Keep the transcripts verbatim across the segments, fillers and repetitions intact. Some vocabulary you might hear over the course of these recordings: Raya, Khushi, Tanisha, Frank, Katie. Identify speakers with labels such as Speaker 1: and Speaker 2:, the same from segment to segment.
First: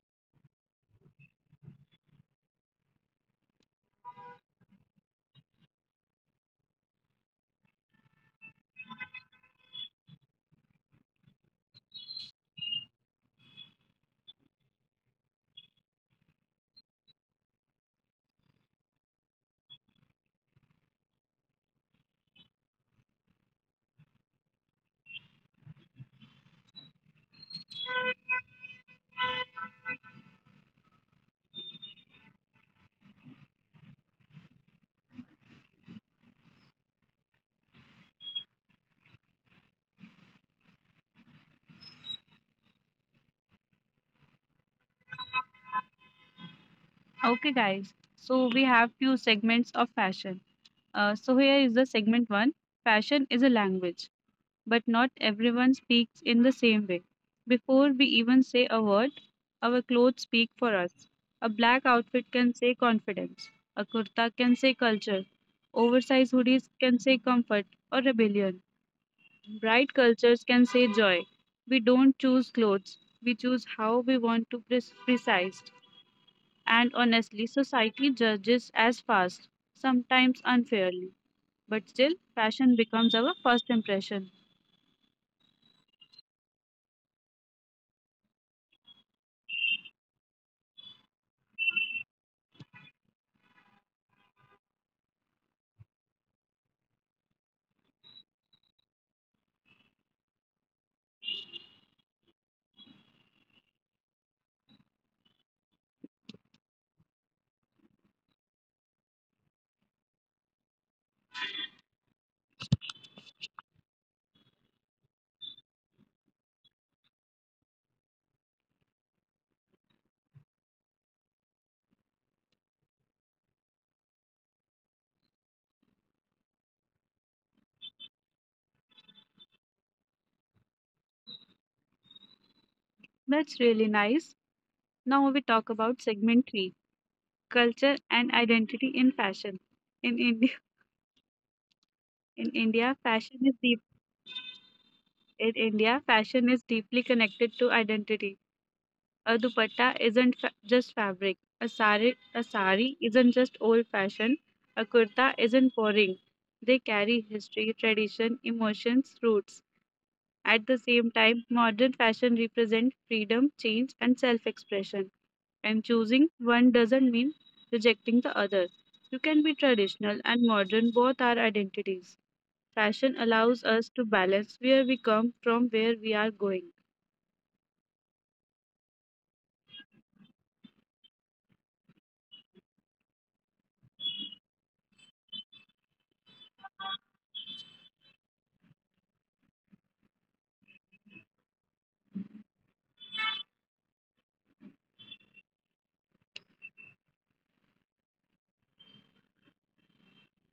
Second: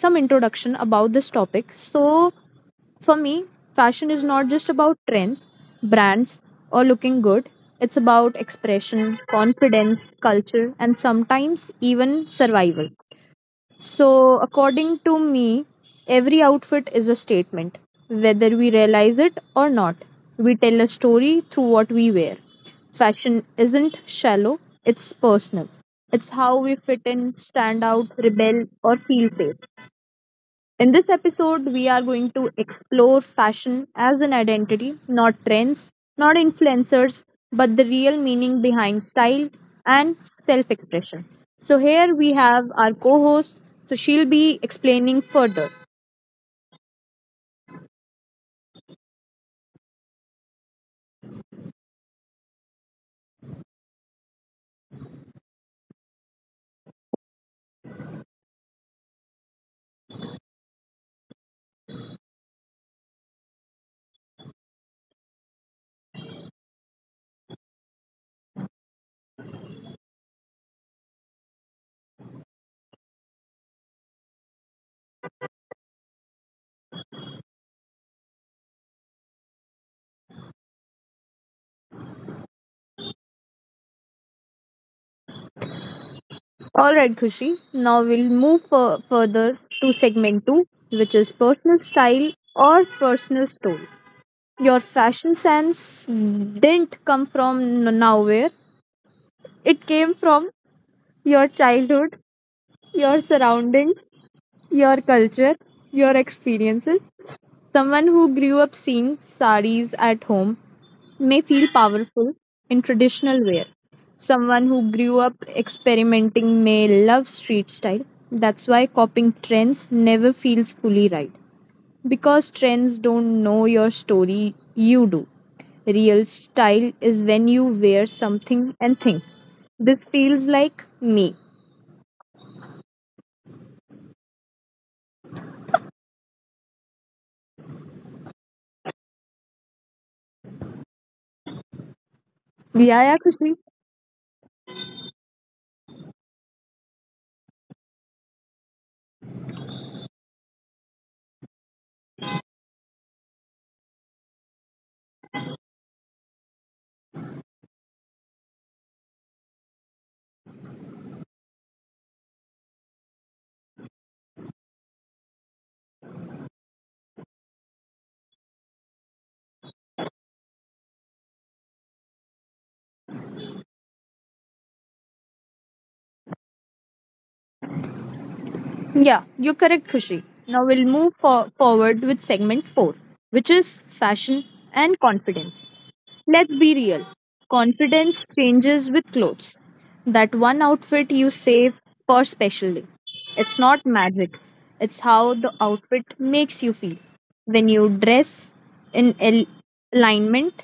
Speaker 1: some introduction about this topic. So for me, fashion is not just about trends, brands, or looking good. It's about expression, confidence, culture, and sometimes even survival. So, according to me, every outfit is a statement. Whether we realize it or not, we tell a story through what we wear. Fashion isn't shallow, it's personal. It's how we fit in, stand out, rebel, or feel safe. In this episode, we are going to explore fashion as an identity, not trends, not influencers, but the real meaning behind style and self expression. So, here we have our co host, so she'll be explaining further.
Speaker 2: Okay, guys. So we have few segments of fashion. Uh, so here is the segment one. Fashion is a language, but not everyone speaks in the same way. Before we even say a word, our clothes speak for us. A black outfit can say confidence. A kurta can say culture. Oversized hoodies can say comfort or rebellion. Bright cultures can say joy. We don't choose clothes. We choose how we want to be precise. And honestly, society judges as fast, sometimes unfairly. But still, fashion becomes our first impression.
Speaker 1: All right, Khushi, now we'll move fu- further to segment two, which is personal style or personal story. Your fashion sense didn't come from n- nowhere, it came from your childhood, your surroundings, your culture, your experiences. Someone who grew up seeing saris at home may feel powerful in traditional wear. Someone who grew up experimenting may love street style. That's why copying trends never feels fully right. Because trends don't know your story, you do. Real style is when you wear something and think. This feels like me.
Speaker 2: That's really nice. Now we talk about segment three culture and identity in fashion. In India, in India, fashion is deep.
Speaker 1: Yeah, yeah, Khushi.
Speaker 2: In India, fashion is deeply connected to identity. A dupatta isn't fa- just fabric. A sari, a sari isn't just old-fashioned. A kurta isn't boring. They carry history, tradition, emotions, roots. At the same time, modern fashion represents freedom, change, and self expression. And choosing one doesn't mean rejecting the other. You can be traditional and modern, both are identities. Fashion allows us to balance where we come from, where we are going.
Speaker 1: Yeah, you're correct, Khushi. Now we'll move for- forward with segment four, which is fashion and confidence. Let's be real. Confidence changes with clothes. That one outfit you save for special day. It's not magic. It's how the outfit makes you feel. When you dress in al- alignment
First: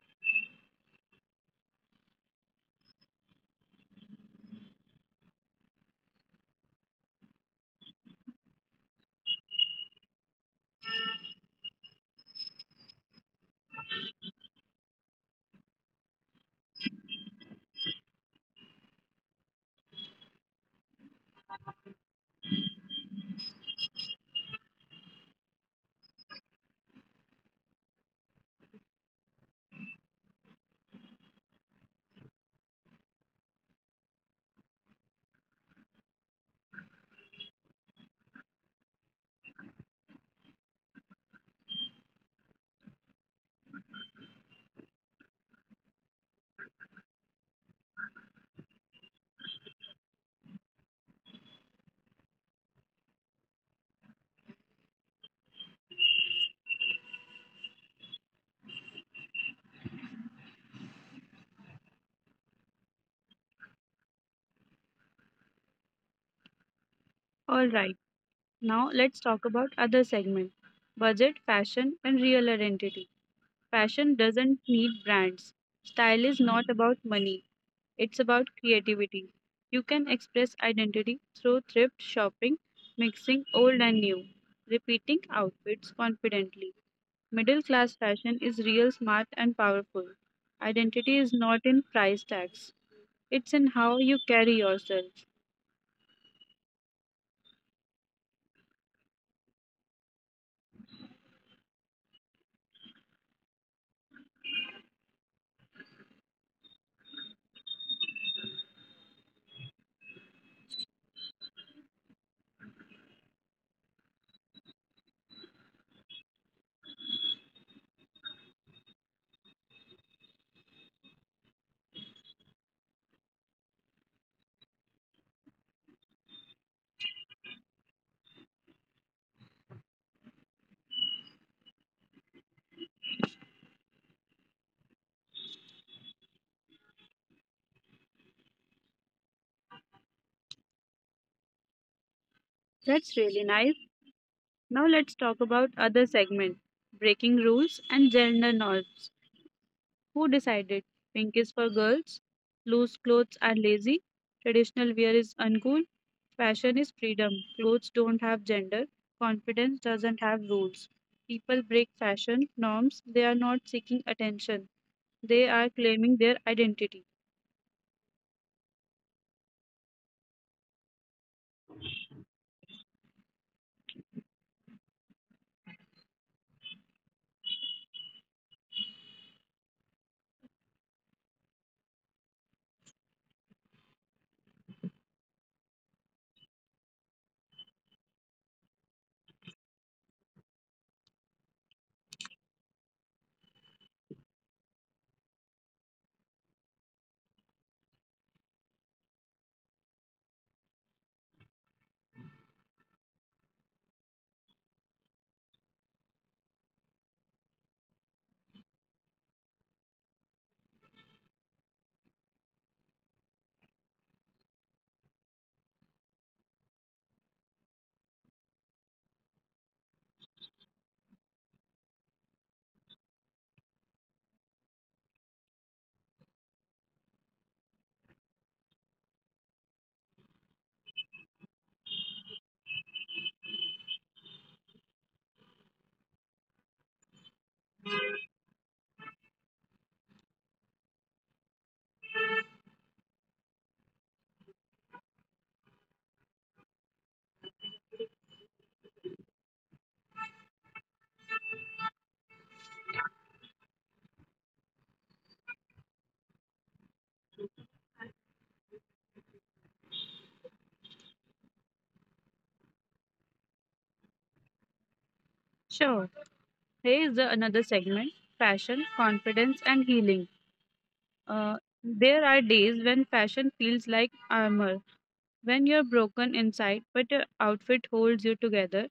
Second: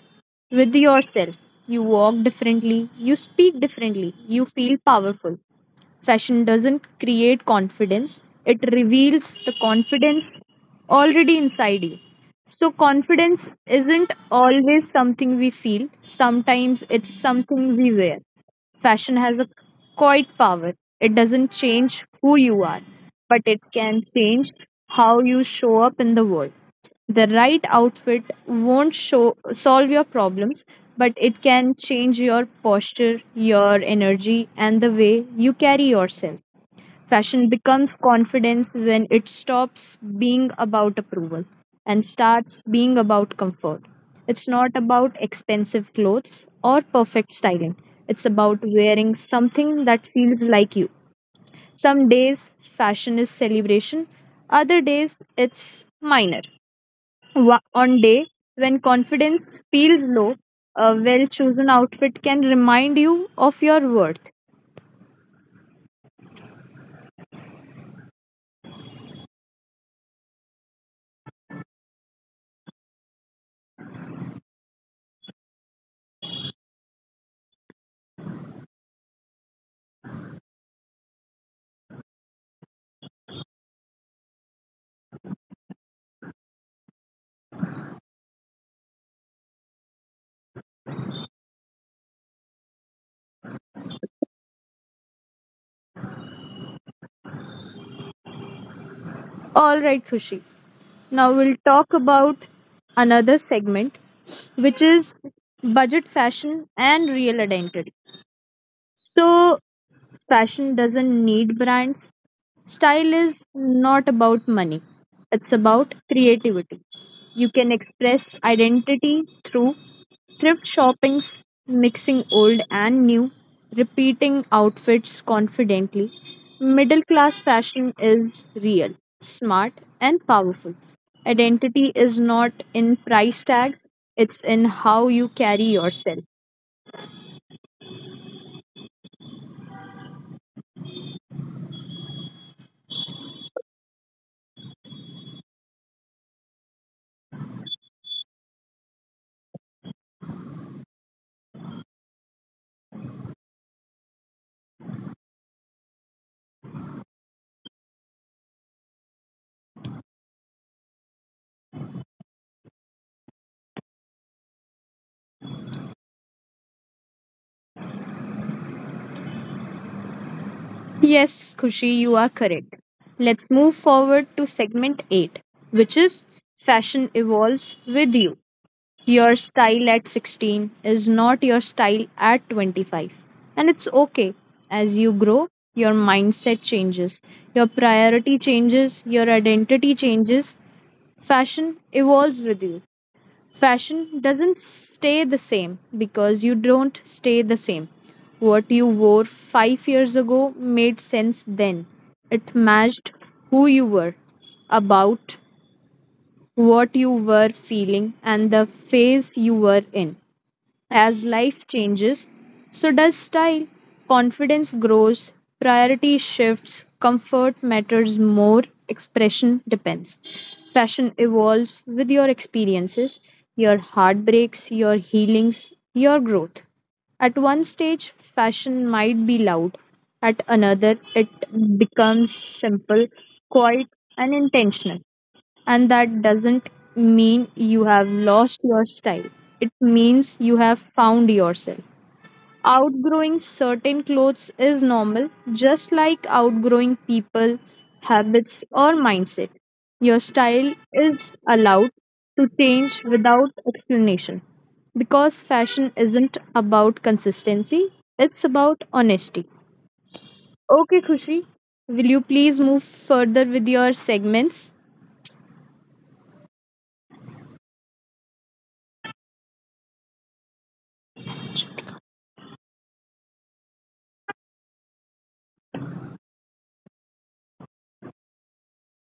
Speaker 1: with yourself, you walk differently, you speak differently, you feel powerful. Session doesn't create confidence, it reveals the confidence already inside you. So, confidence isn't always something we feel, sometimes it's something we wear. Fashion has a quiet power. It doesn't change who you are, but it can change how you show up in the world. The right outfit won't show solve your problems, but it can change your posture, your energy, and the way you carry yourself. Fashion becomes confidence when it stops being about approval and starts being about comfort. It's not about expensive clothes or perfect styling, it's about wearing something that feels like you. Some days, fashion is celebration, other days, it's minor. Wa- On day when confidence feels low, a well chosen outfit can remind you of your worth.
Speaker 2: All right, now let's talk about other segment budget, fashion, and real identity. Fashion doesn't need brands. Style is not about money, it's about creativity. You can express identity through thrift shopping, mixing old and new, repeating outfits confidently. Middle class fashion is real, smart, and powerful. Identity is not in price tags, it's in how you carry yourself.
Speaker 1: All right, Khushi. Now we'll talk about another segment, which is budget fashion and real identity. So, fashion doesn't need brands. Style is not about money, it's about creativity. You can express identity through thrift shoppings, mixing old and new, repeating outfits confidently. Middle class fashion is real, smart, and powerful. Identity is not in price tags, it's in how you carry yourself.
Speaker 2: That's really nice. Now let's talk about other segment, breaking rules and gender norms. Who decided pink is for girls, loose clothes are lazy, traditional wear is uncool, fashion is freedom, clothes don't have gender, confidence doesn't have rules. People break fashion norms, they are not seeking attention, they are claiming their identity.
Speaker 1: Yes, Kushi, you are correct. Let's move forward to segment eight, which is Fashion Evolves with You. Your style at sixteen is not your style at twenty-five. And it's okay. As you grow, your mindset changes, your priority changes, your identity changes. Fashion evolves with you. Fashion doesn't stay the same because you don't stay the same. What you wore five years ago made sense then. It matched who you were, about what you were feeling, and the phase you were in. As life changes, so does style. Confidence grows, priority shifts, comfort matters more, expression depends. Fashion evolves with your experiences, your heartbreaks, your healings, your growth. At one stage, fashion might be loud. At another, it becomes simple, quiet, and intentional. And that doesn't mean you have lost your style. It means you have found yourself. Outgrowing certain clothes is normal, just like outgrowing people, habits, or mindset. Your style is allowed to change without explanation because fashion isn't about consistency, it's about honesty. Okay, Khushi, will you please move further with your segments?
Speaker 2: Sure, here is the another segment fashion, confidence, and healing. Uh, there are days when fashion feels like armor, when you're broken inside, but your outfit holds you together.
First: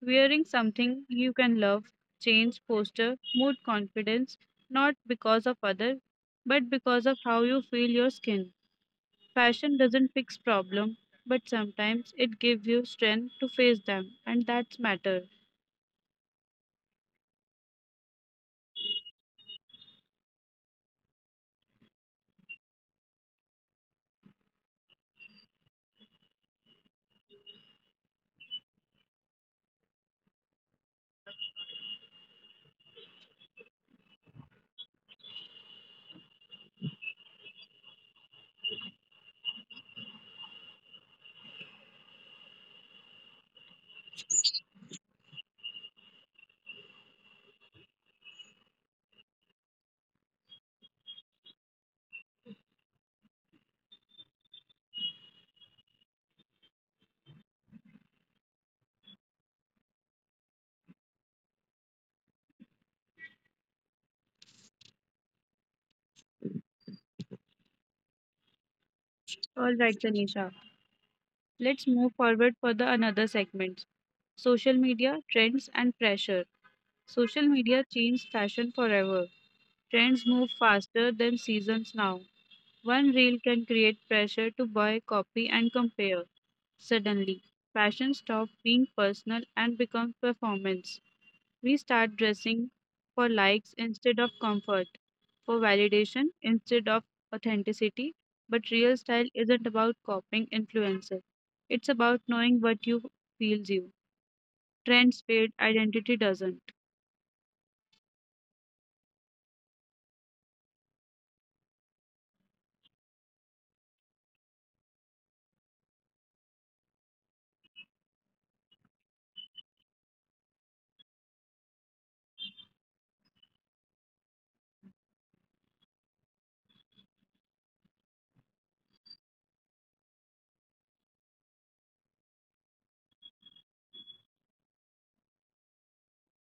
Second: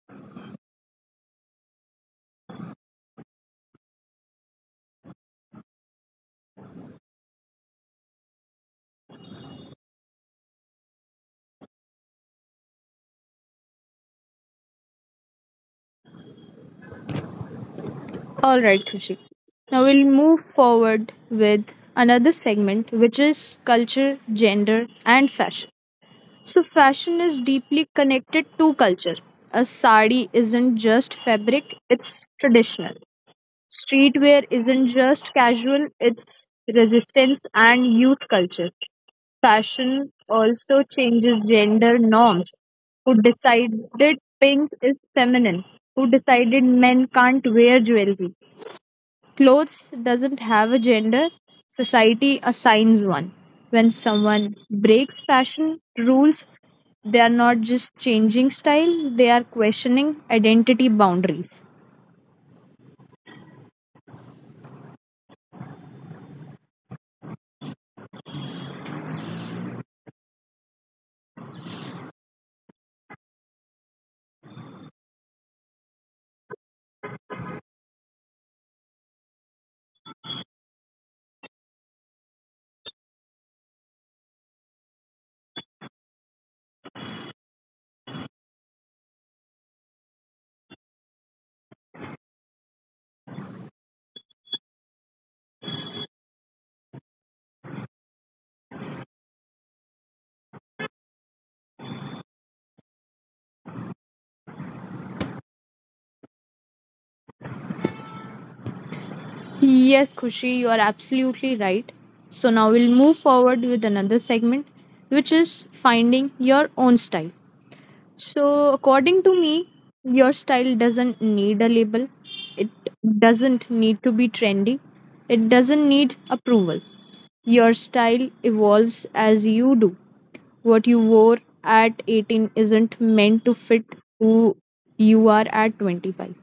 Speaker 2: Wearing something you can love change posture, mood, confidence, not because of other, but because of how you feel your skin. Fashion doesn't fix problem, but sometimes it gives you strength to face them, and that's matter.
Speaker 1: All right, Khushi. Now we'll move forward with another segment, which is culture, gender, and fashion. So, fashion is deeply connected to culture. A sari isn't just fabric, it's traditional. Streetwear isn't just casual, it's resistance and youth culture. Fashion also changes gender norms. Who decided pink is feminine? Who decided men can't wear jewelry? Clothes doesn't have a gender. Society assigns one. When someone breaks fashion rules, they are not just changing style, they are questioning identity boundaries.
Speaker 2: All right, Tanisha. Let's move forward for the another segment. Social media, trends and pressure. Social media changed fashion forever. Trends move faster than seasons now. One reel can create pressure to buy, copy, and compare. Suddenly, fashion stops being personal and becomes performance. We start dressing for likes instead of comfort, for validation instead of authenticity. But real style isn't about copying influencers, it's about knowing what you feels you. Trends fade, identity doesn't.
Speaker 1: Yes, Khushi, you are absolutely right. So now we'll move forward with another segment, which is finding your own style. So, according to me, your style doesn't need a label. It doesn't need to be trendy. It doesn't need approval. Your style evolves as you do. What you wore at eighteen isn't meant to fit who you are at twenty-five.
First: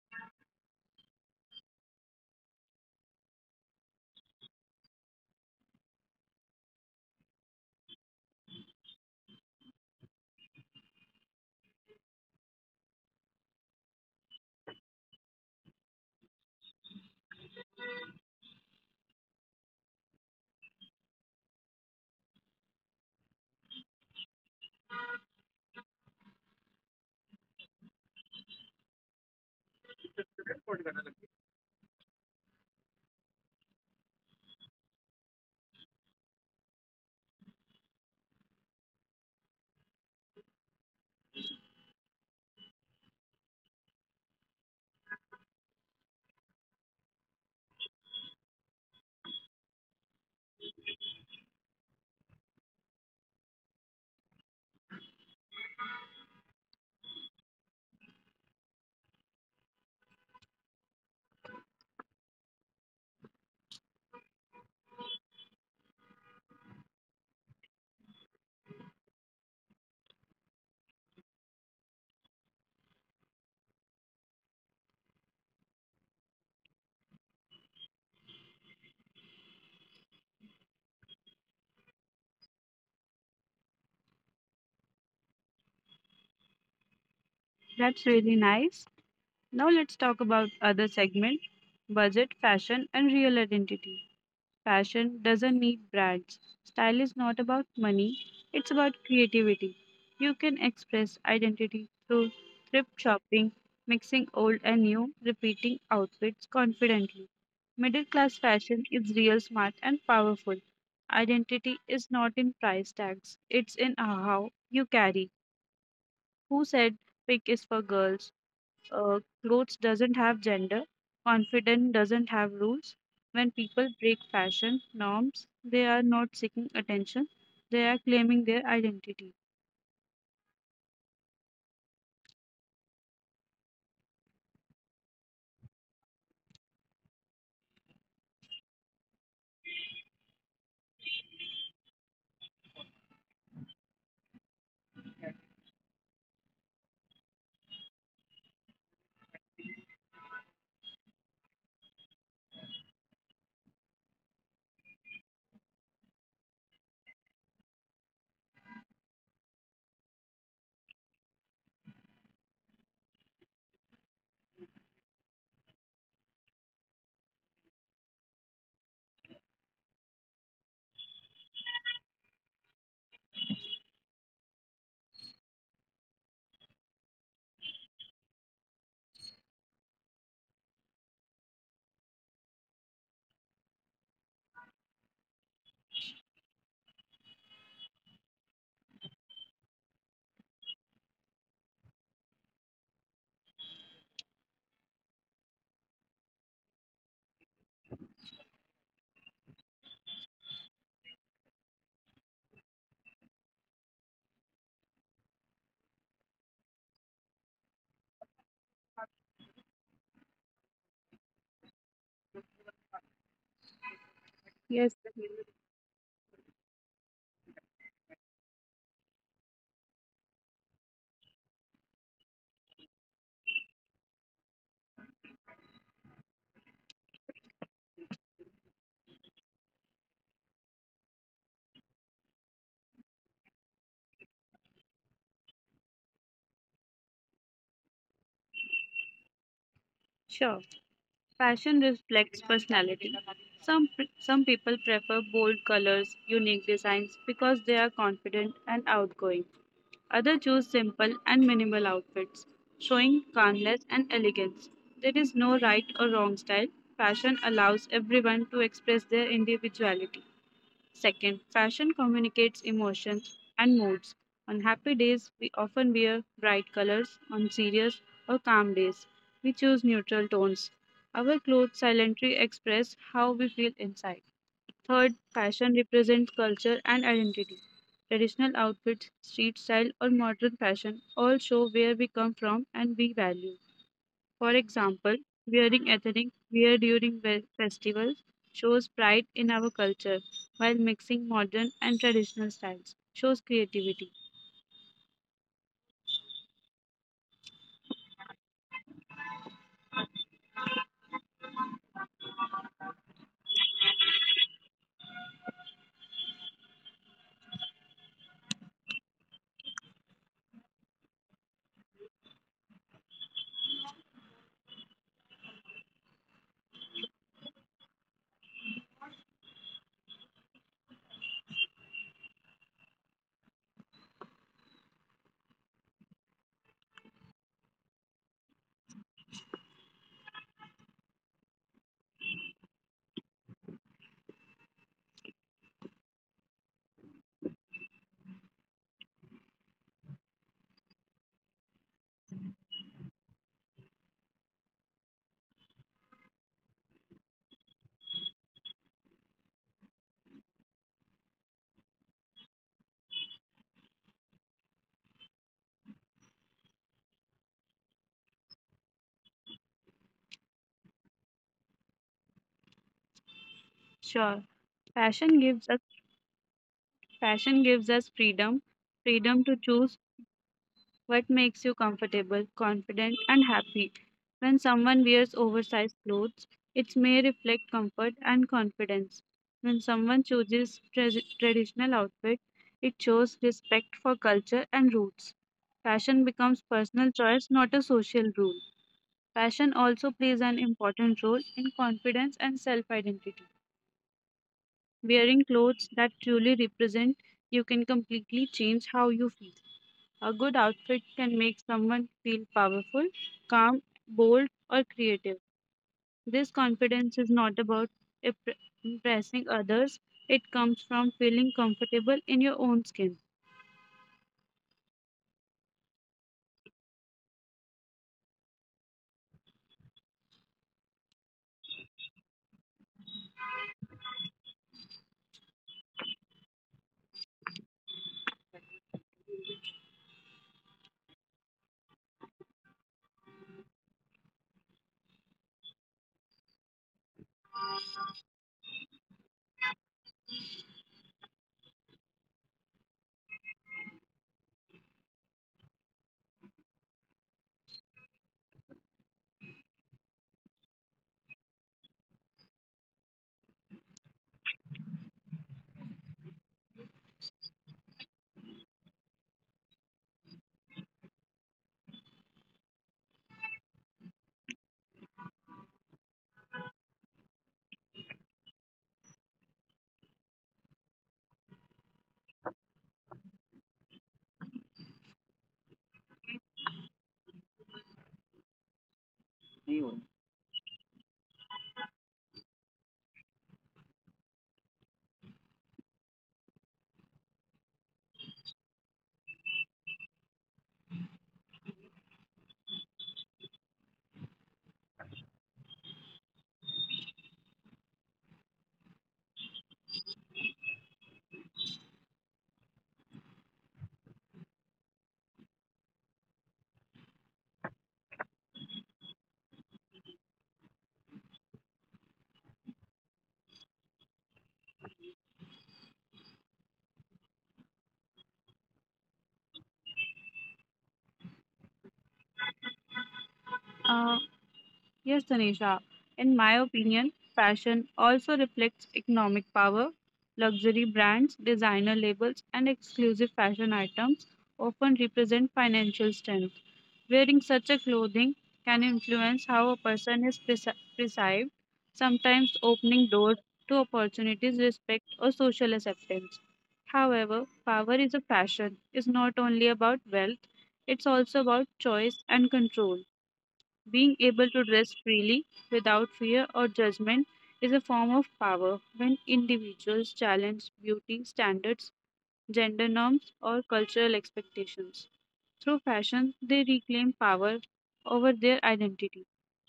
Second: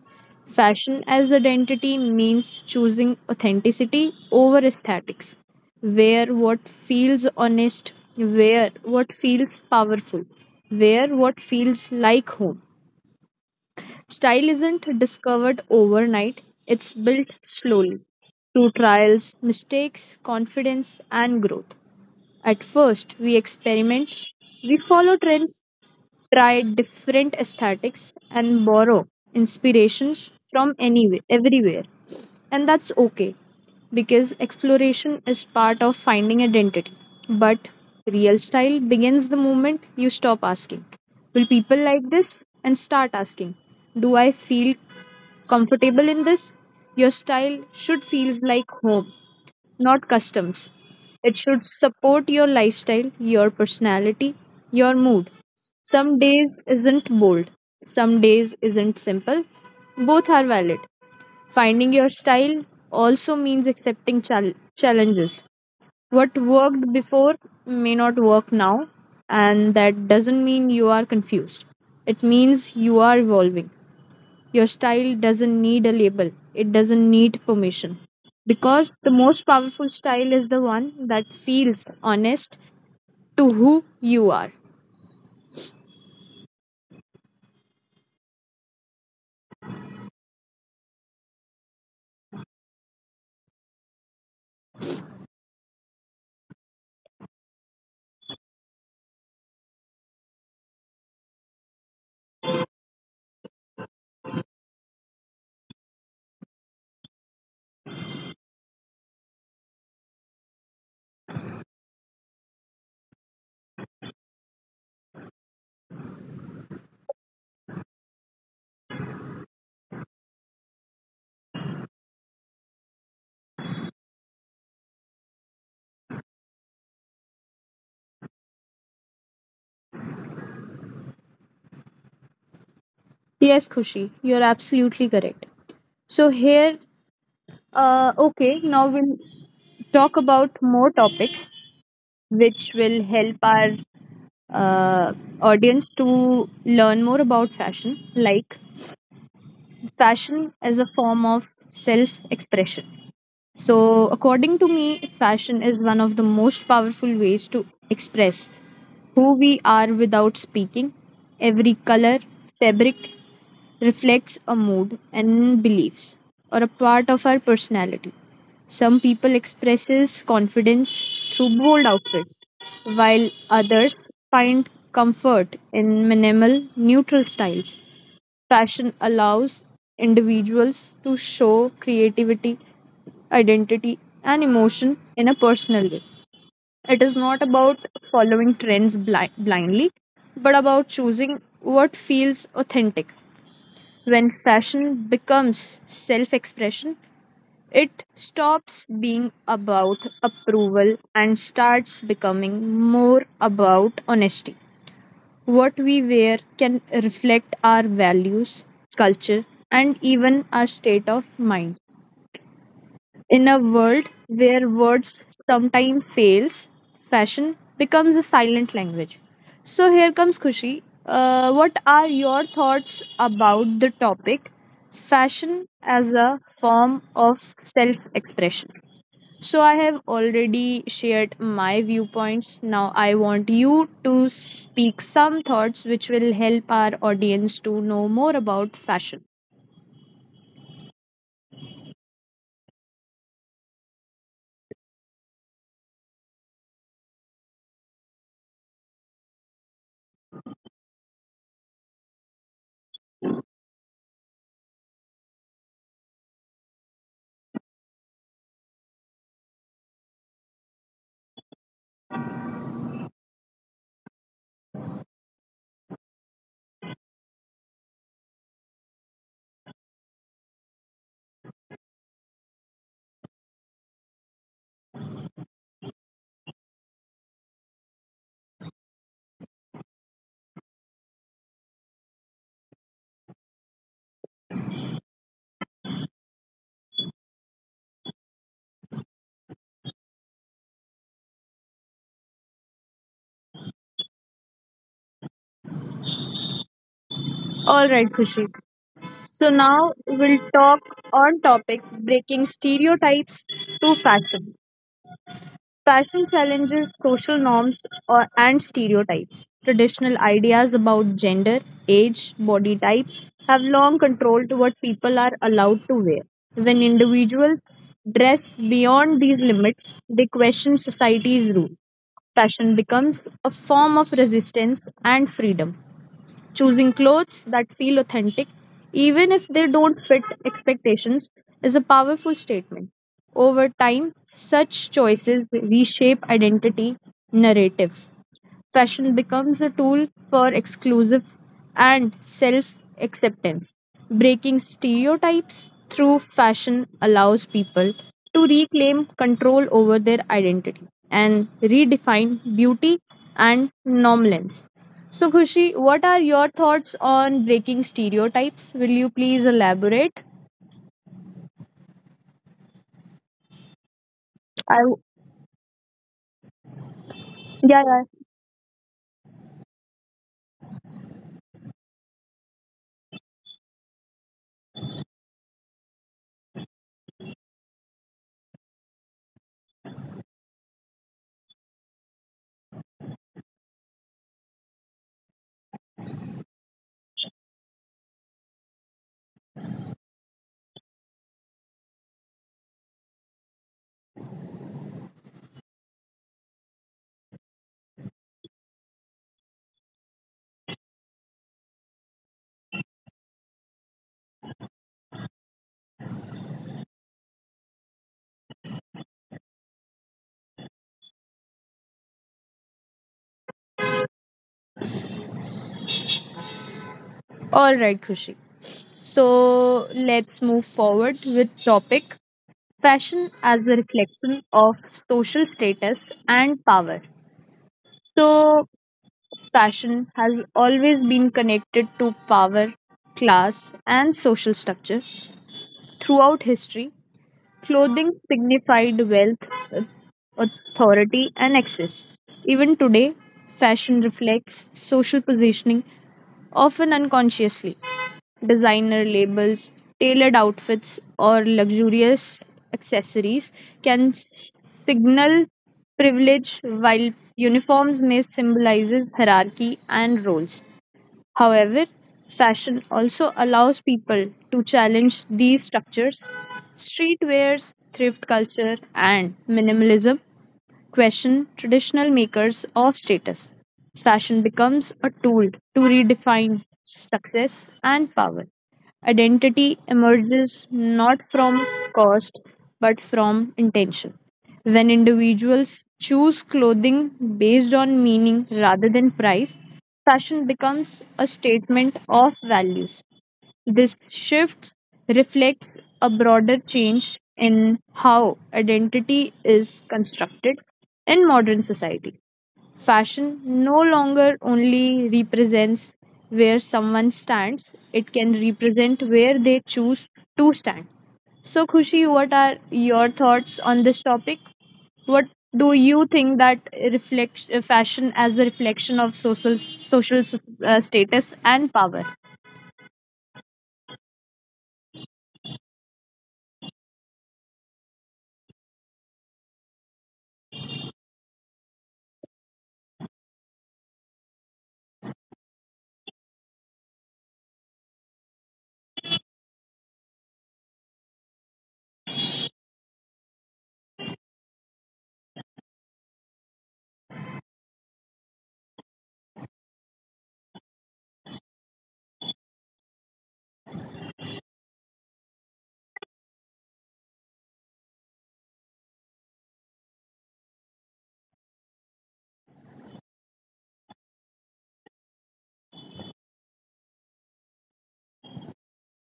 Speaker 1: Fashion as identity means choosing authenticity over aesthetics. Wear what feels honest, wear what feels powerful, wear what feels like home. Style isn't discovered overnight, it's built slowly through trials, mistakes, confidence, and growth. At first, we experiment, we follow trends, try different aesthetics, and borrow inspirations from anywhere, everywhere. And that's okay because exploration is part of finding identity. But real style begins the moment you stop asking, "Will people like this?" and start asking, "Do I feel comfortable in this?" Your style should feels like home, not customs. It should support your lifestyle, your personality, your mood. Some days isn't bold, some days isn't simple. Both are valid. Finding your style also means accepting chal- challenges. What worked before may not work now, and that doesn't mean you are confused. It means you are evolving. Your style doesn't need a label, it doesn't need permission. Because the most powerful style is the one that feels honest to who you are.
Speaker 2: That's really nice. Now let's talk about other segment, budget, fashion, and real identity. Fashion doesn't need brands. Style is not about money, it's about creativity. You can express identity through thrift shopping, mixing old and new, repeating outfits confidently. Middle class fashion is real, smart, and powerful. Identity is not in price tags, it's in how you carry. Who said pink is for girls? Uh, clothes doesn't have gender, confidence doesn't have rules. When people break fashion norms, they are not seeking attention, they are claiming their identity.
Speaker 1: Yes, Khushi, you're absolutely correct. So, here, uh, okay, now we'll talk about more topics which will help our uh, audience to learn more about fashion, like fashion as a form of self expression. So, according to me, fashion is one of the most powerful ways to express who we are without speaking. Every color, fabric reflects a mood and beliefs or a part of our personality. Some people expresses confidence through bold outfits, while others find comfort in minimal neutral styles. Fashion allows individuals to show creativity, identity, and emotion in a personal way. It is not about following trends bli- blindly, but about choosing what feels authentic. When fashion becomes self expression, it stops being about approval and starts becoming more about honesty. What we wear can reflect our values, culture, and even our state of mind.
Speaker 2: Yes,
Speaker 1: In a
Speaker 2: definitely.
Speaker 1: world where words sometimes fails, fashion becomes a silent language. So here comes Kushi. Uh, what are your thoughts about the topic fashion as a form of self expression? So I have already shared my viewpoints. Now I want you to speak some thoughts which will help our audience to know more about fashion.
Speaker 2: Sure, fashion reflects personality. Some pe- some people prefer bold colors, unique designs because they are confident and outgoing. Others choose simple and minimal outfits, showing calmness and elegance. There is no right or wrong style. Fashion allows everyone to express their individuality. Second, fashion communicates emotions and moods. On happy days, we often wear bright colors. On serious or calm days, we choose neutral tones. Our clothes silently express how we feel inside. Third, fashion represents culture and identity. Traditional outfits, street style, or modern fashion all show where we come from and we value. For example, wearing ethnic wear during fe- festivals shows pride in our culture, while mixing modern and traditional styles shows creativity.
Speaker 1: All right, Khushi. So now we'll talk on topic breaking stereotypes to fashion. Fashion challenges social norms or, and stereotypes. Traditional ideas about gender, age, body type have long controlled what people are allowed to wear. When individuals dress beyond these limits, they question society's rule. Fashion becomes a form of resistance and freedom. Choosing clothes that feel authentic, even if they don't fit expectations, is a powerful statement. Over time, such choices reshape identity narratives. Fashion becomes a tool for exclusive and self acceptance. Breaking stereotypes through fashion allows people to reclaim control over their identity and redefine beauty and norm lens. So, Khushi, what are your thoughts on breaking stereotypes? Will you please elaborate?
Speaker 2: Sure, fashion gives us
Speaker 1: I w-
Speaker 2: fashion gives us freedom, freedom to
Speaker 1: yeah, yeah.
Speaker 2: choose. What makes you comfortable, confident, and happy? When someone wears oversized clothes, it may reflect comfort and confidence. When someone chooses tra- traditional outfit, it shows respect for culture and roots. Fashion becomes personal choice, not a social rule. Fashion also plays an important role in confidence and self-identity. Wearing clothes that truly represent you can completely change how you feel. A good outfit can make someone feel powerful, calm, bold, or creative. This confidence is not about impre- impressing others, it comes from feeling comfortable in your own skin.
Speaker 1: All right, Khushi. So, let's move forward with topic fashion as a reflection of social status and power. So, fashion has always been connected to power, class, and social structure throughout history. Clothing signified wealth, authority, and access. Even today, fashion reflects social positioning, often unconsciously. Designer labels, tailored outfits, or luxurious accessories can s- signal privilege, while uniforms may symbolize hierarchy and roles. However, fashion also allows people to challenge these structures. Streetwears, thrift culture, and minimalism question traditional makers of status. Fashion becomes a tool to redefine success and power. Identity emerges not from cost but from intention. When individuals choose clothing based on meaning rather than price, fashion becomes a statement of values. This shift reflects a broader change in how identity is constructed in modern society. Fashion no longer only represents where someone stands, it can represent where they choose to stand. So, Khushi, what are your thoughts on this topic? What do you think that reflect uh, fashion as a reflection of social social s- uh, status and power?
Speaker 2: Uh, Yes, Tanisha. In my opinion, fashion also reflects economic power. Luxury brands, designer labels, and exclusive fashion items often represent financial strength. Wearing such a clothing can influence how a person is perce- perceived, sometimes opening doors to opportunities, respect, or social acceptance. However, power is a passion is not only about wealth, it's also about choice and control. Being able to dress freely without fear or judgment is a form of power when individuals challenge beauty standards, gender norms, or cultural expectations. Through fashion, they reclaim power over their identity.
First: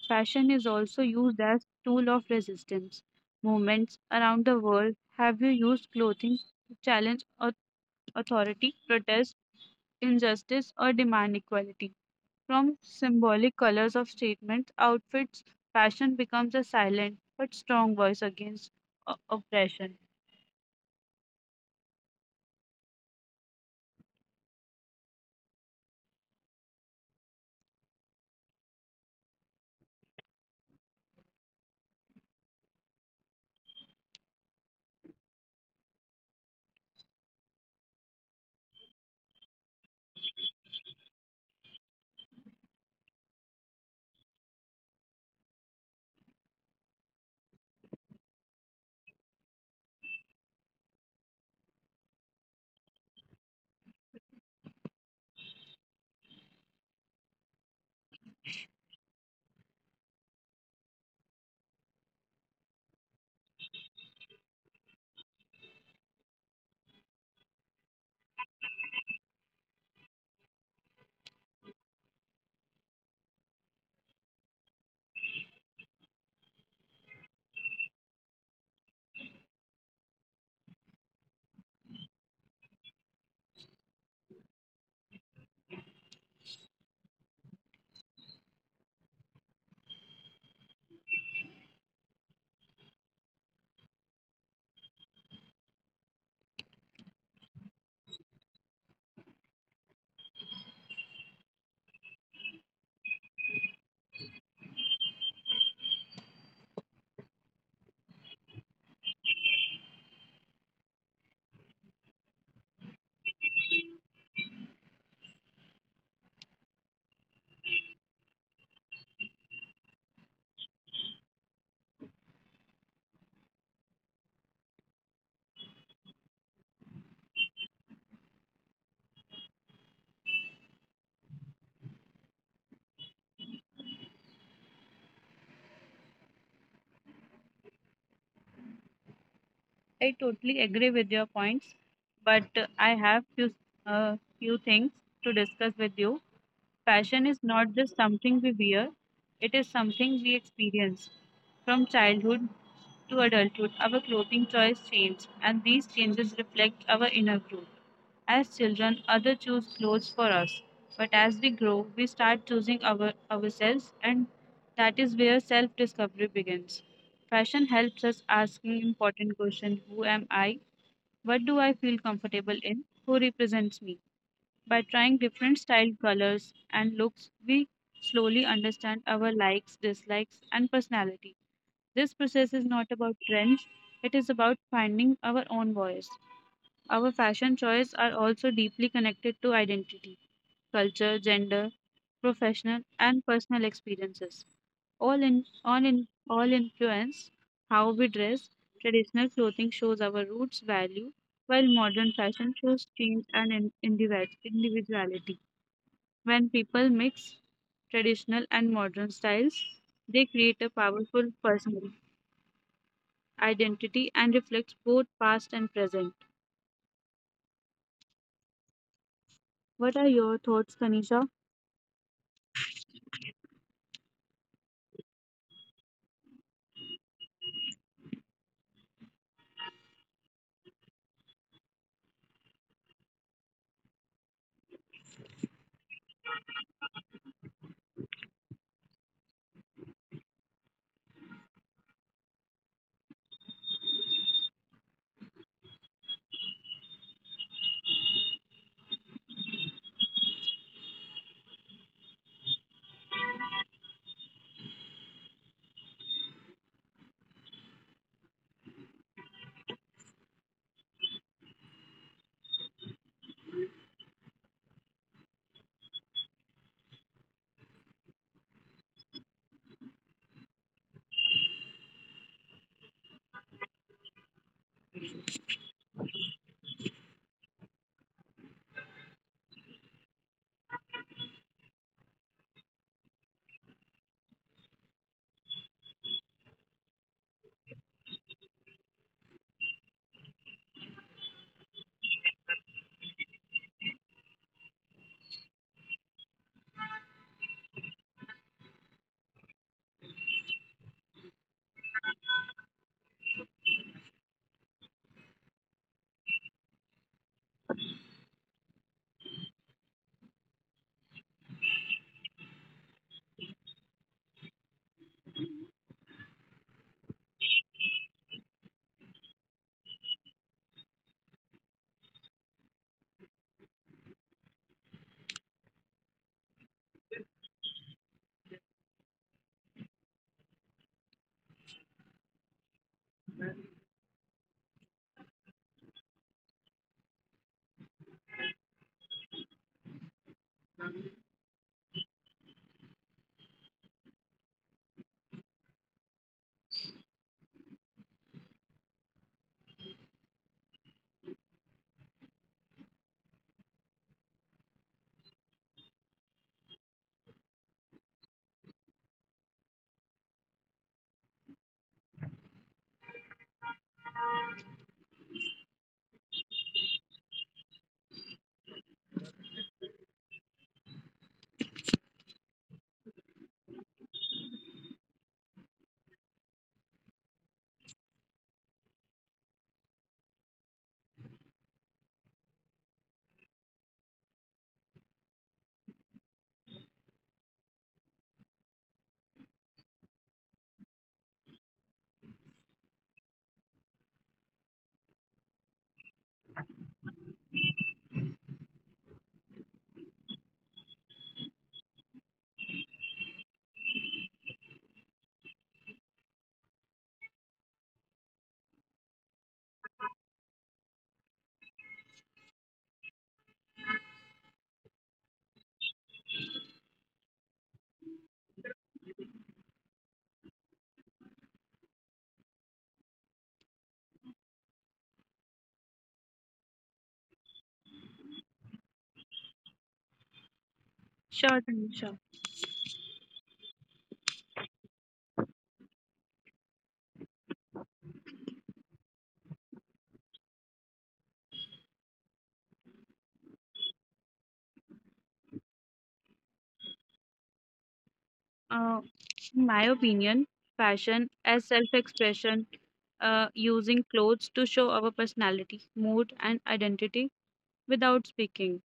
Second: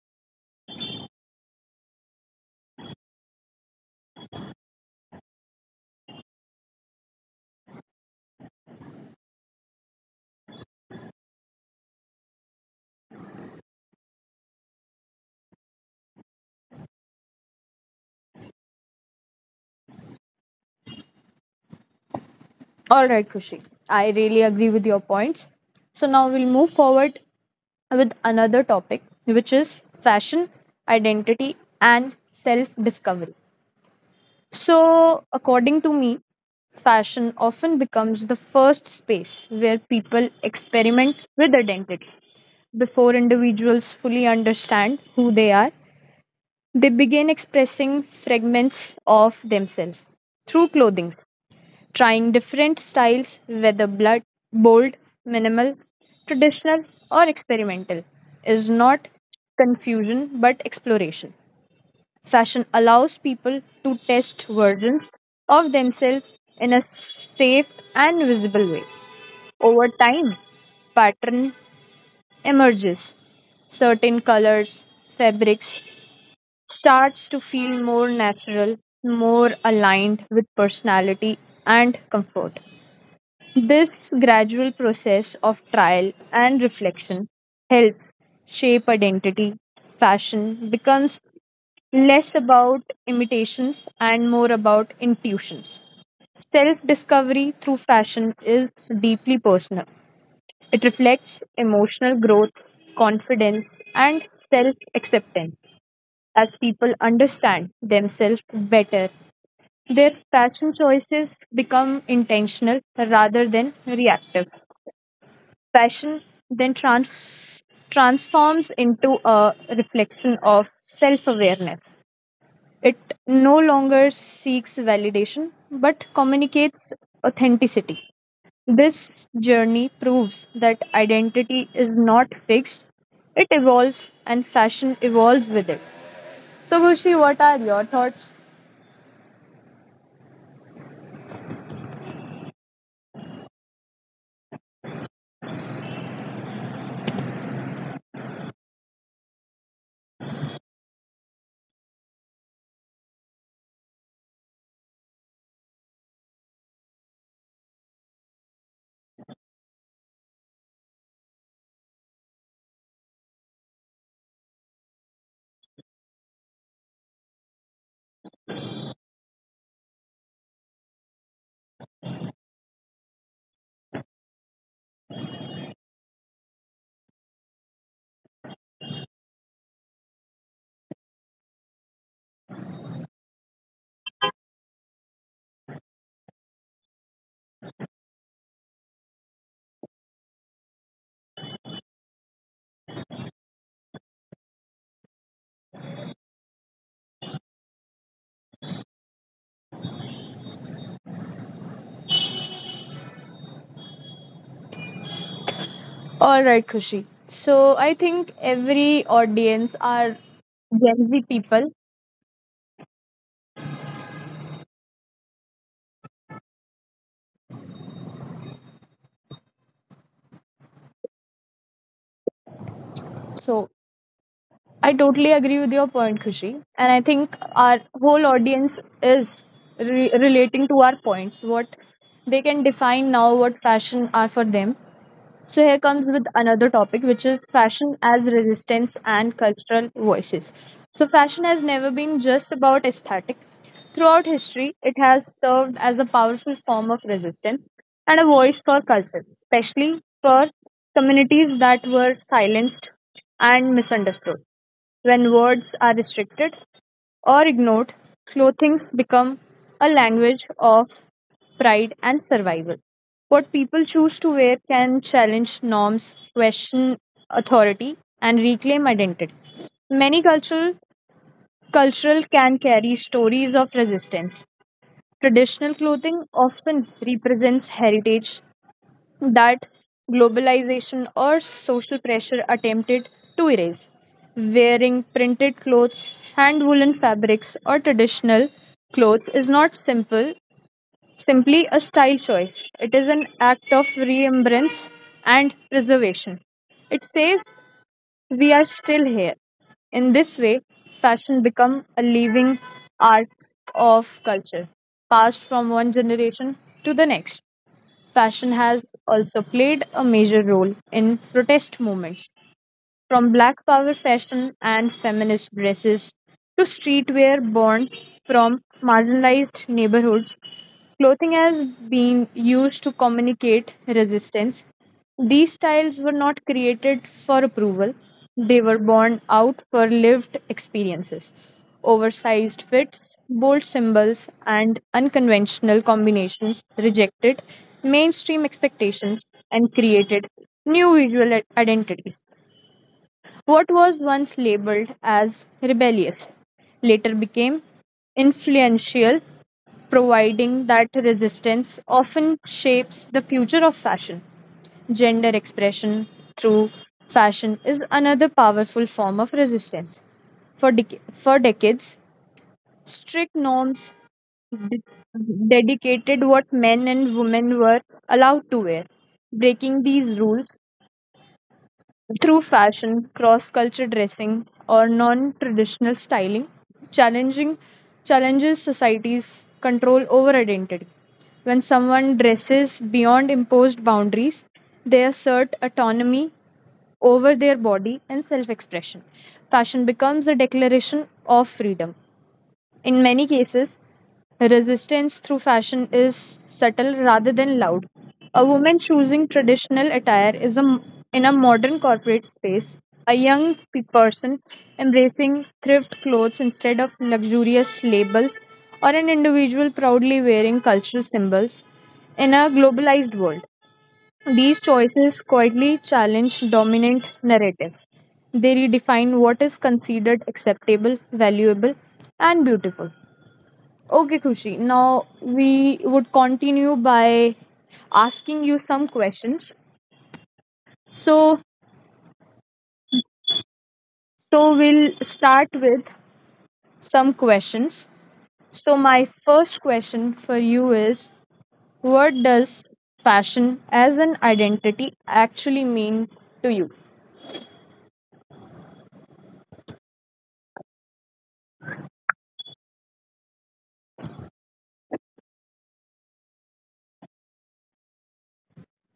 Speaker 2: Fashion is also used as tool of resistance. Movements around the world have used clothing to challenge au- authority, protest injustice, or demand equality. From symbolic colors of statements, outfits, fashion becomes a silent but strong voice against o- oppression.
Speaker 1: All right, Kushi. I really agree with your points. So now we'll move forward with another topic, which is fashion, identity, and self discovery. So, according to me, fashion often becomes the first space where people experiment with identity. Before individuals fully understand who they are, they begin expressing fragments of themselves through clothing trying different styles, whether blood, bold, minimal, traditional, or experimental, is not confusion but exploration. Fashion allows people to test versions of themselves in a safe and visible way. Over time, pattern emerges. Certain colors, fabrics starts to feel more natural, more aligned with personality and comfort. This gradual process of trial and reflection helps shape identity. Fashion becomes less about imitations and more about intuitions. Self discovery through fashion is deeply personal. It reflects emotional growth, confidence, and self acceptance. As people understand themselves better, their fashion choices become intentional rather than reactive. Passion then trans- transforms into a reflection of self awareness. It no longer seeks validation but communicates authenticity. This journey proves that identity is not fixed, it evolves and fashion evolves with it. So, Kushi, what are your thoughts?
Speaker 2: I totally agree with your points, but uh, I have few uh, few things to discuss with you. Fashion is not just something we wear; it is something we experience. From childhood to adulthood, our clothing choice change, and these changes reflect our inner growth. As children, others choose clothes for us, but as we grow, we start choosing our, ourselves, and that is where self discovery begins. Fashion helps us asking important questions. Who am I? What do I feel comfortable in? Who represents me? By trying different style, colors, and looks, we slowly understand our likes, dislikes, and personality. This process is not about trends, it is about finding our own voice. Our fashion choices are also deeply connected to identity, culture, gender, professional and personal experiences. All in all in all influence how we dress. Traditional clothing shows our roots value, while modern fashion shows change and in, individu- individuality. When people mix
Speaker 1: All right, Kushi.
Speaker 2: traditional and
Speaker 1: So, I
Speaker 2: modern
Speaker 1: think
Speaker 2: styles,
Speaker 1: every
Speaker 2: they create a
Speaker 1: audience are
Speaker 2: powerful personal
Speaker 1: Gen Z people.
Speaker 2: identity and reflects both past and present. What are your thoughts, Tanisha?
Speaker 1: So, I totally agree with your point, Khushi. And I think our whole audience is re- relating to our points, what they can define now, what fashion are for them. So, here comes with another topic, which is fashion as resistance and cultural voices. So, fashion has never been just about aesthetic. Throughout history, it has served as a powerful form of resistance and a voice for culture, especially for communities that were silenced and misunderstood. When words are restricted or ignored, clothings become a language of pride and survival. What people choose to wear can challenge norms, question authority, and reclaim identity. Many cultural cultural can carry stories of resistance. Traditional clothing often represents heritage, that globalization or social pressure attempted to erase. Wearing printed clothes, hand woolen fabrics, or traditional clothes is not simple, simply a style choice. It is an act of remembrance and preservation. It says we are still here. In this way, fashion become a living art of culture, passed from one generation to the next. Fashion has also played a major role in protest movements from black power fashion and feminist dresses to streetwear born from marginalized neighborhoods, clothing has been used to communicate resistance. These styles were not created for approval, they were born out for lived experiences. Oversized fits, bold symbols, and unconventional combinations rejected mainstream expectations and created new visual identities. What was once labeled as rebellious later became influential, providing that resistance often shapes the future of fashion. Gender expression through fashion is another powerful form of resistance. For, dec- for decades, strict norms de- dedicated what men and women were allowed to wear. Breaking these rules through fashion, cross culture dressing, or non traditional styling, challenging challenges society's control over identity. When someone dresses beyond imposed boundaries, they assert autonomy over their body and self expression. Fashion becomes a declaration of freedom. In many cases, resistance through fashion is subtle rather than loud. A woman choosing traditional attire is a, in a modern corporate space. A young pe- person embracing thrift clothes instead of luxurious labels, or an individual proudly wearing cultural symbols in a globalized world. These choices quietly challenge dominant narratives. They redefine what is considered acceptable, valuable, and beautiful. Okay, Kushi. Now we would continue by asking you some questions. So,
Speaker 2: Sure, Tanisha.
Speaker 1: so we'll start with some questions. So my first question for you is, what does fashion as an identity actually mean to you?
Speaker 2: Uh, in my opinion, fashion as self-expression, uh, using clothes to show our personality, mood, and identity without speaking.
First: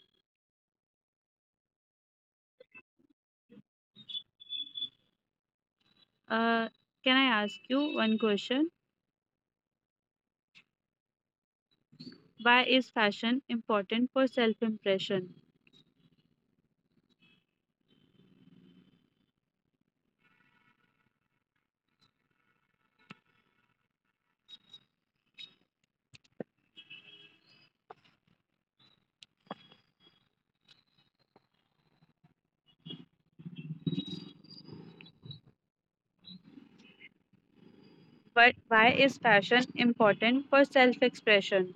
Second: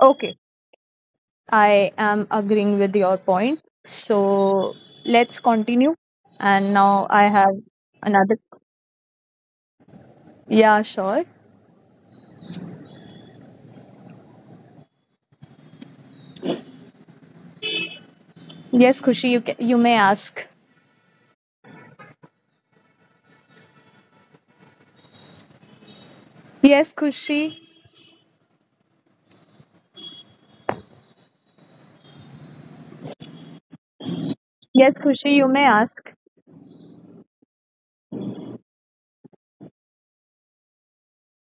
Speaker 1: Okay, I am agreeing with your point. So let's continue.
Speaker 2: Uh,
Speaker 1: And now
Speaker 2: can
Speaker 1: I
Speaker 2: I
Speaker 1: have
Speaker 2: ask you one
Speaker 1: another.
Speaker 2: question?
Speaker 1: Yeah, sure.
Speaker 2: Why is fashion important for self-impression?
Speaker 1: Yes, Kushi, you ca- you may ask. Yes, Kushi. Yes, Kushi, you may ask.
Speaker 2: Why, why is fashion important for self-expression?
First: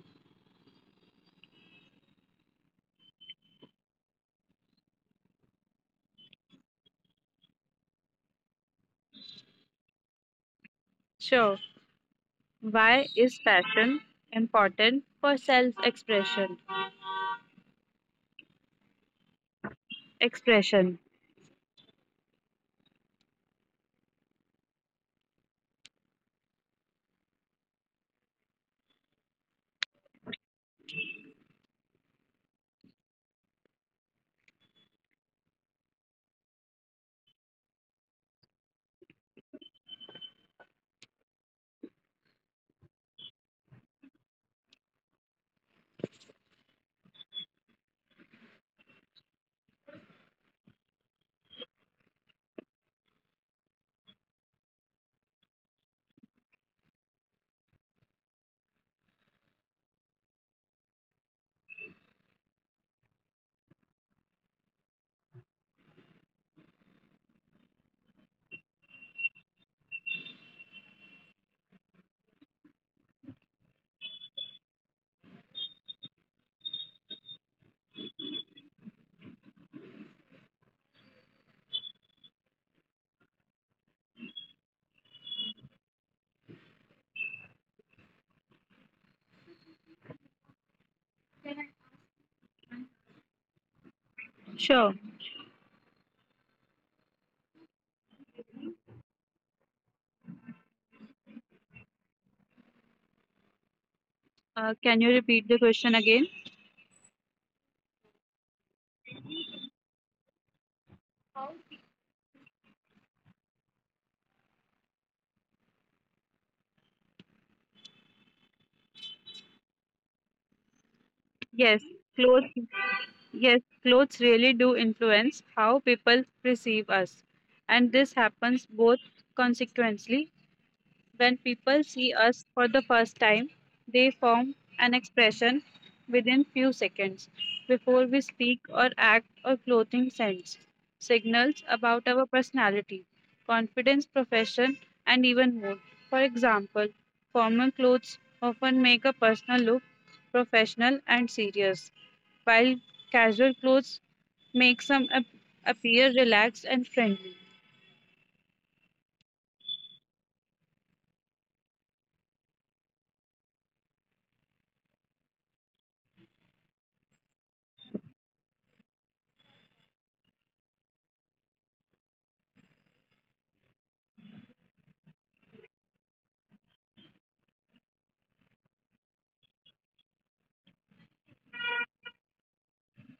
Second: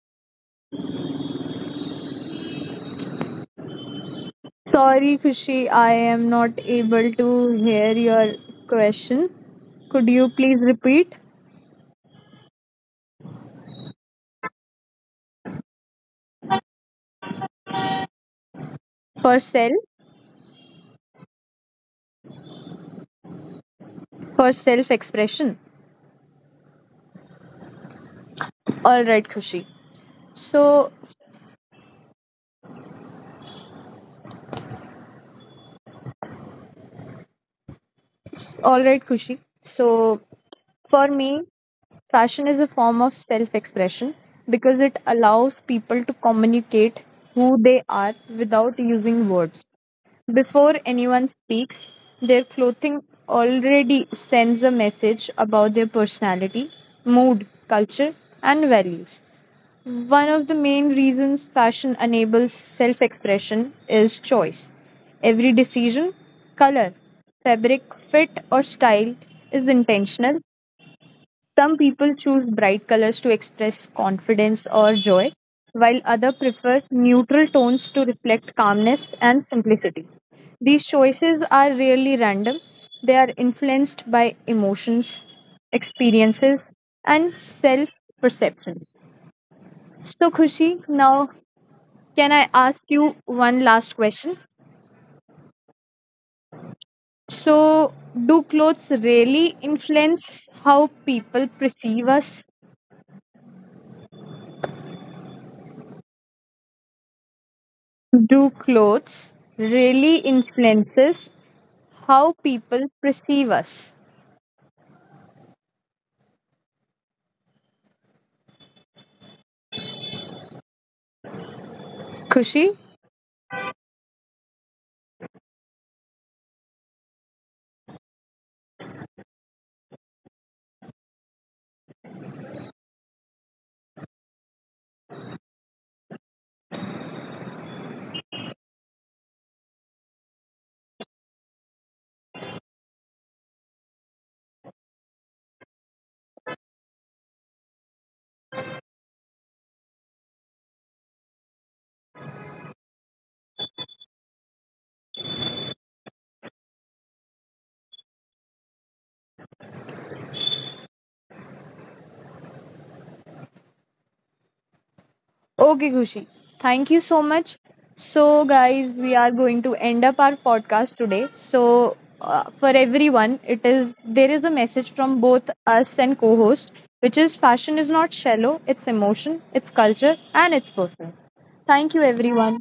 Speaker 1: Sorry, Kushi, I am not able to hear your question. Could you please
Speaker 2: Sure.
Speaker 1: repeat?
Speaker 2: Why is fashion important for self-expression?
Speaker 1: For self,
Speaker 2: Expression.
Speaker 1: for self expression. All right, Kushi. So, S- All right, Kushi. So, for me, fashion is a form of self expression because it allows people to communicate who they are without using words. Before anyone speaks, their clothing already sends a message about their personality, mood, culture, and values. One of the main reasons fashion enables self expression is choice. Every decision, color, fabric, fit, or style is intentional. Some people choose bright colors to express confidence or joy, while others prefer neutral tones to reflect calmness and simplicity. These choices are rarely random, they are influenced by emotions, experiences, and self perceptions. So, Khushi, now can I ask you one last question?
Speaker 2: Sure.
Speaker 1: So, do clothes really influence how people perceive us?
Speaker 2: Uh, can you repeat the question again?
Speaker 1: Do clothes really influences how people perceive us?
Speaker 2: Yes, clothes,
Speaker 1: Khushi?
Speaker 2: yes, clothes really do influence how people perceive us. And this happens both consequently when people see us for the first time, they form an expression within few seconds before we speak or act or clothing sense. Signals about our personality, confidence, profession, and even mood. For example, formal clothes often make a person look professional and serious, while casual clothes make some ap- appear relaxed and friendly.
Speaker 1: Okay, Kushi. Thank you so much. So, guys, we are going to end up our podcast today. So, uh, for everyone, it is there is a message from both us and co-host, which is fashion is not shallow. It's emotion, it's culture, and it's personal. Thank you, everyone.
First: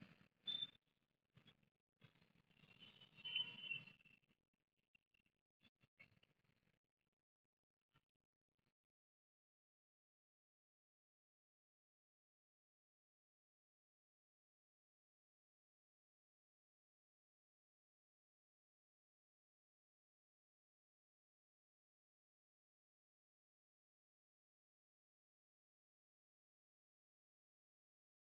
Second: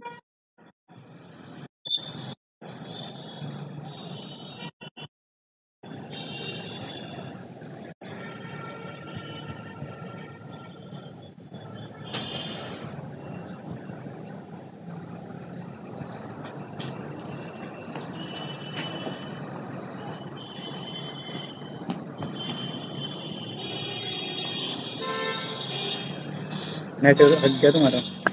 Speaker 1: नेट अज्ञात तुम्हारा